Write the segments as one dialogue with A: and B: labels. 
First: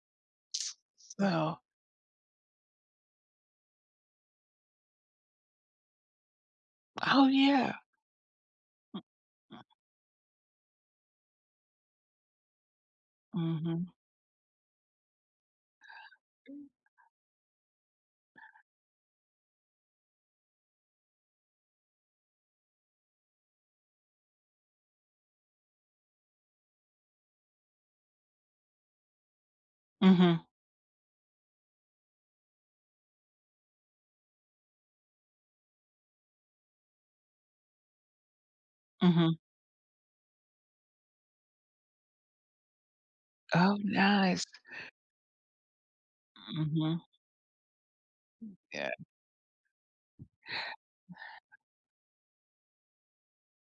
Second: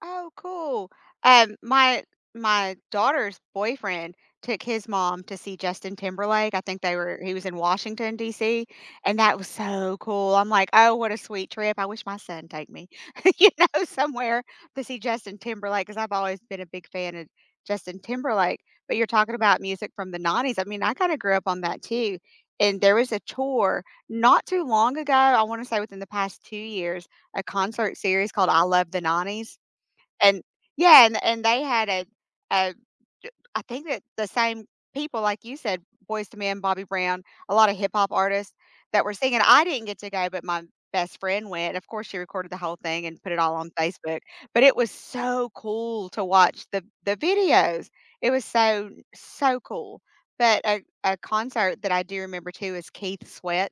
A: Oh, cool. Um,
B: So
A: my my daughter's boyfriend took his mom to see Justin Timberlake. I think they were
B: Oh,
A: he was in
B: yeah.
A: Washington D.C,
B: Mm,
A: and that was
B: mm.
A: so cool. I'm like, "Oh, what a sweet trip." I wish my son take me, you know,
B: Mhm.
A: somewhere to see Justin Timberlake 'cause I've always been a big fan of Justin Timberlake, but you're talking about music from the 90s. I mean, I kinda grew up on that too. And there was a tour not too long ago, I wanna say within the past 2 years, a concert series called I Love the '90s, and
B: Mhm.
A: yeah, and and they had a a j I think the the same people, like you said, Boyz II Men, Bobby Brown, a lotta hip hop artists that were
B: Mhm.
A: singing. I didn't get to go, but my best friend went. Of course, she recorded the whole thing and put it all on
B: Oh,
A: Facebook,
B: nice.
A: but it was so cool to watch the
B: Mhm.
A: the videos. It was so,
B: Yeah.
A: so cool. But a a concert that I do remember too is Keith Sweat.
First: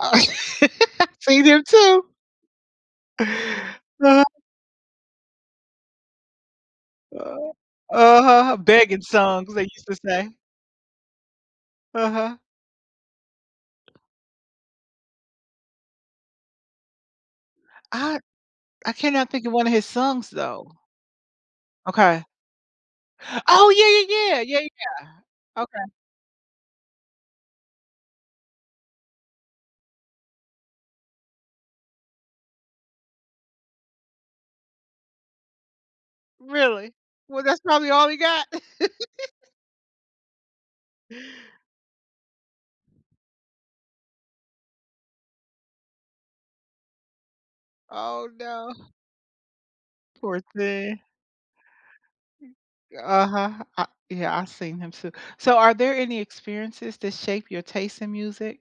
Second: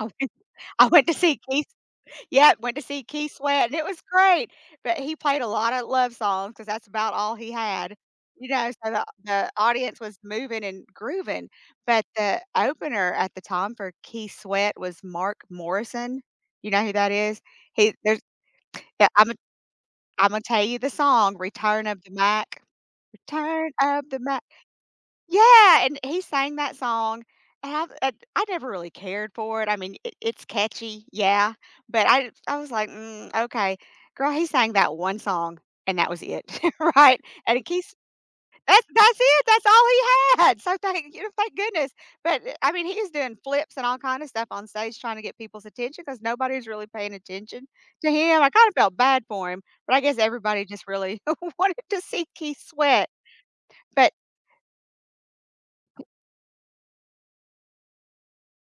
A: I went I went to see
B: Seen him
A: Keith
B: too.
A: Yep, went to see Keith Sweat, and it was
B: Uh-huh.
A: great, but he played a lotta love songs 'cause that's about all
B: Uh,
A: he had. You
B: uh-huh,
A: know? So
B: begging
A: the the
B: songs, they used to
A: audience was
B: say.
A: moving and grooving, but
B: Uh-huh.
A: the opener at the time for Keith Sweat was Mark Morrison. You know who that is? He
B: I
A: there's
B: I
A: yeah,
B: cannot
A: I'm a
B: think of one of his songs
A: I'm a tell
B: though.
A: you the song, Return of the
B: Okay.
A: Mac.
B: Oh,
A: Return of the
B: yeah, yeah,
A: Mac.
B: yeah! Yeah, yeah.
A: Yeah!
B: Okay.
A: And he sang that song I have eh I never really cared for it, I mean, i it's catchy, yeah, but I I was like, "Mm, okay." Girl, he sang that one song, and that was it.
B: Really?
A: Right?
B: Well,
A: And
B: that's
A: he
B: probably
A: Keith's
B: all he got.
A: that's that's it! That's all he had! So thank y thank goodness, but, I mean, he is doing flips and all kinda stuff on stage trying to get people's attention 'cause nobody's really paying attention to
B: Oh,
A: him. I
B: no.
A: kinda felt bad for him, but I guess
B: Poor
A: everybody just
B: thing.
A: really wanted to see Keith sweat.
B: Uh-huh. I
A: But
B: yeah, I've seen him too. So, are there any experiences to shape your taste in music?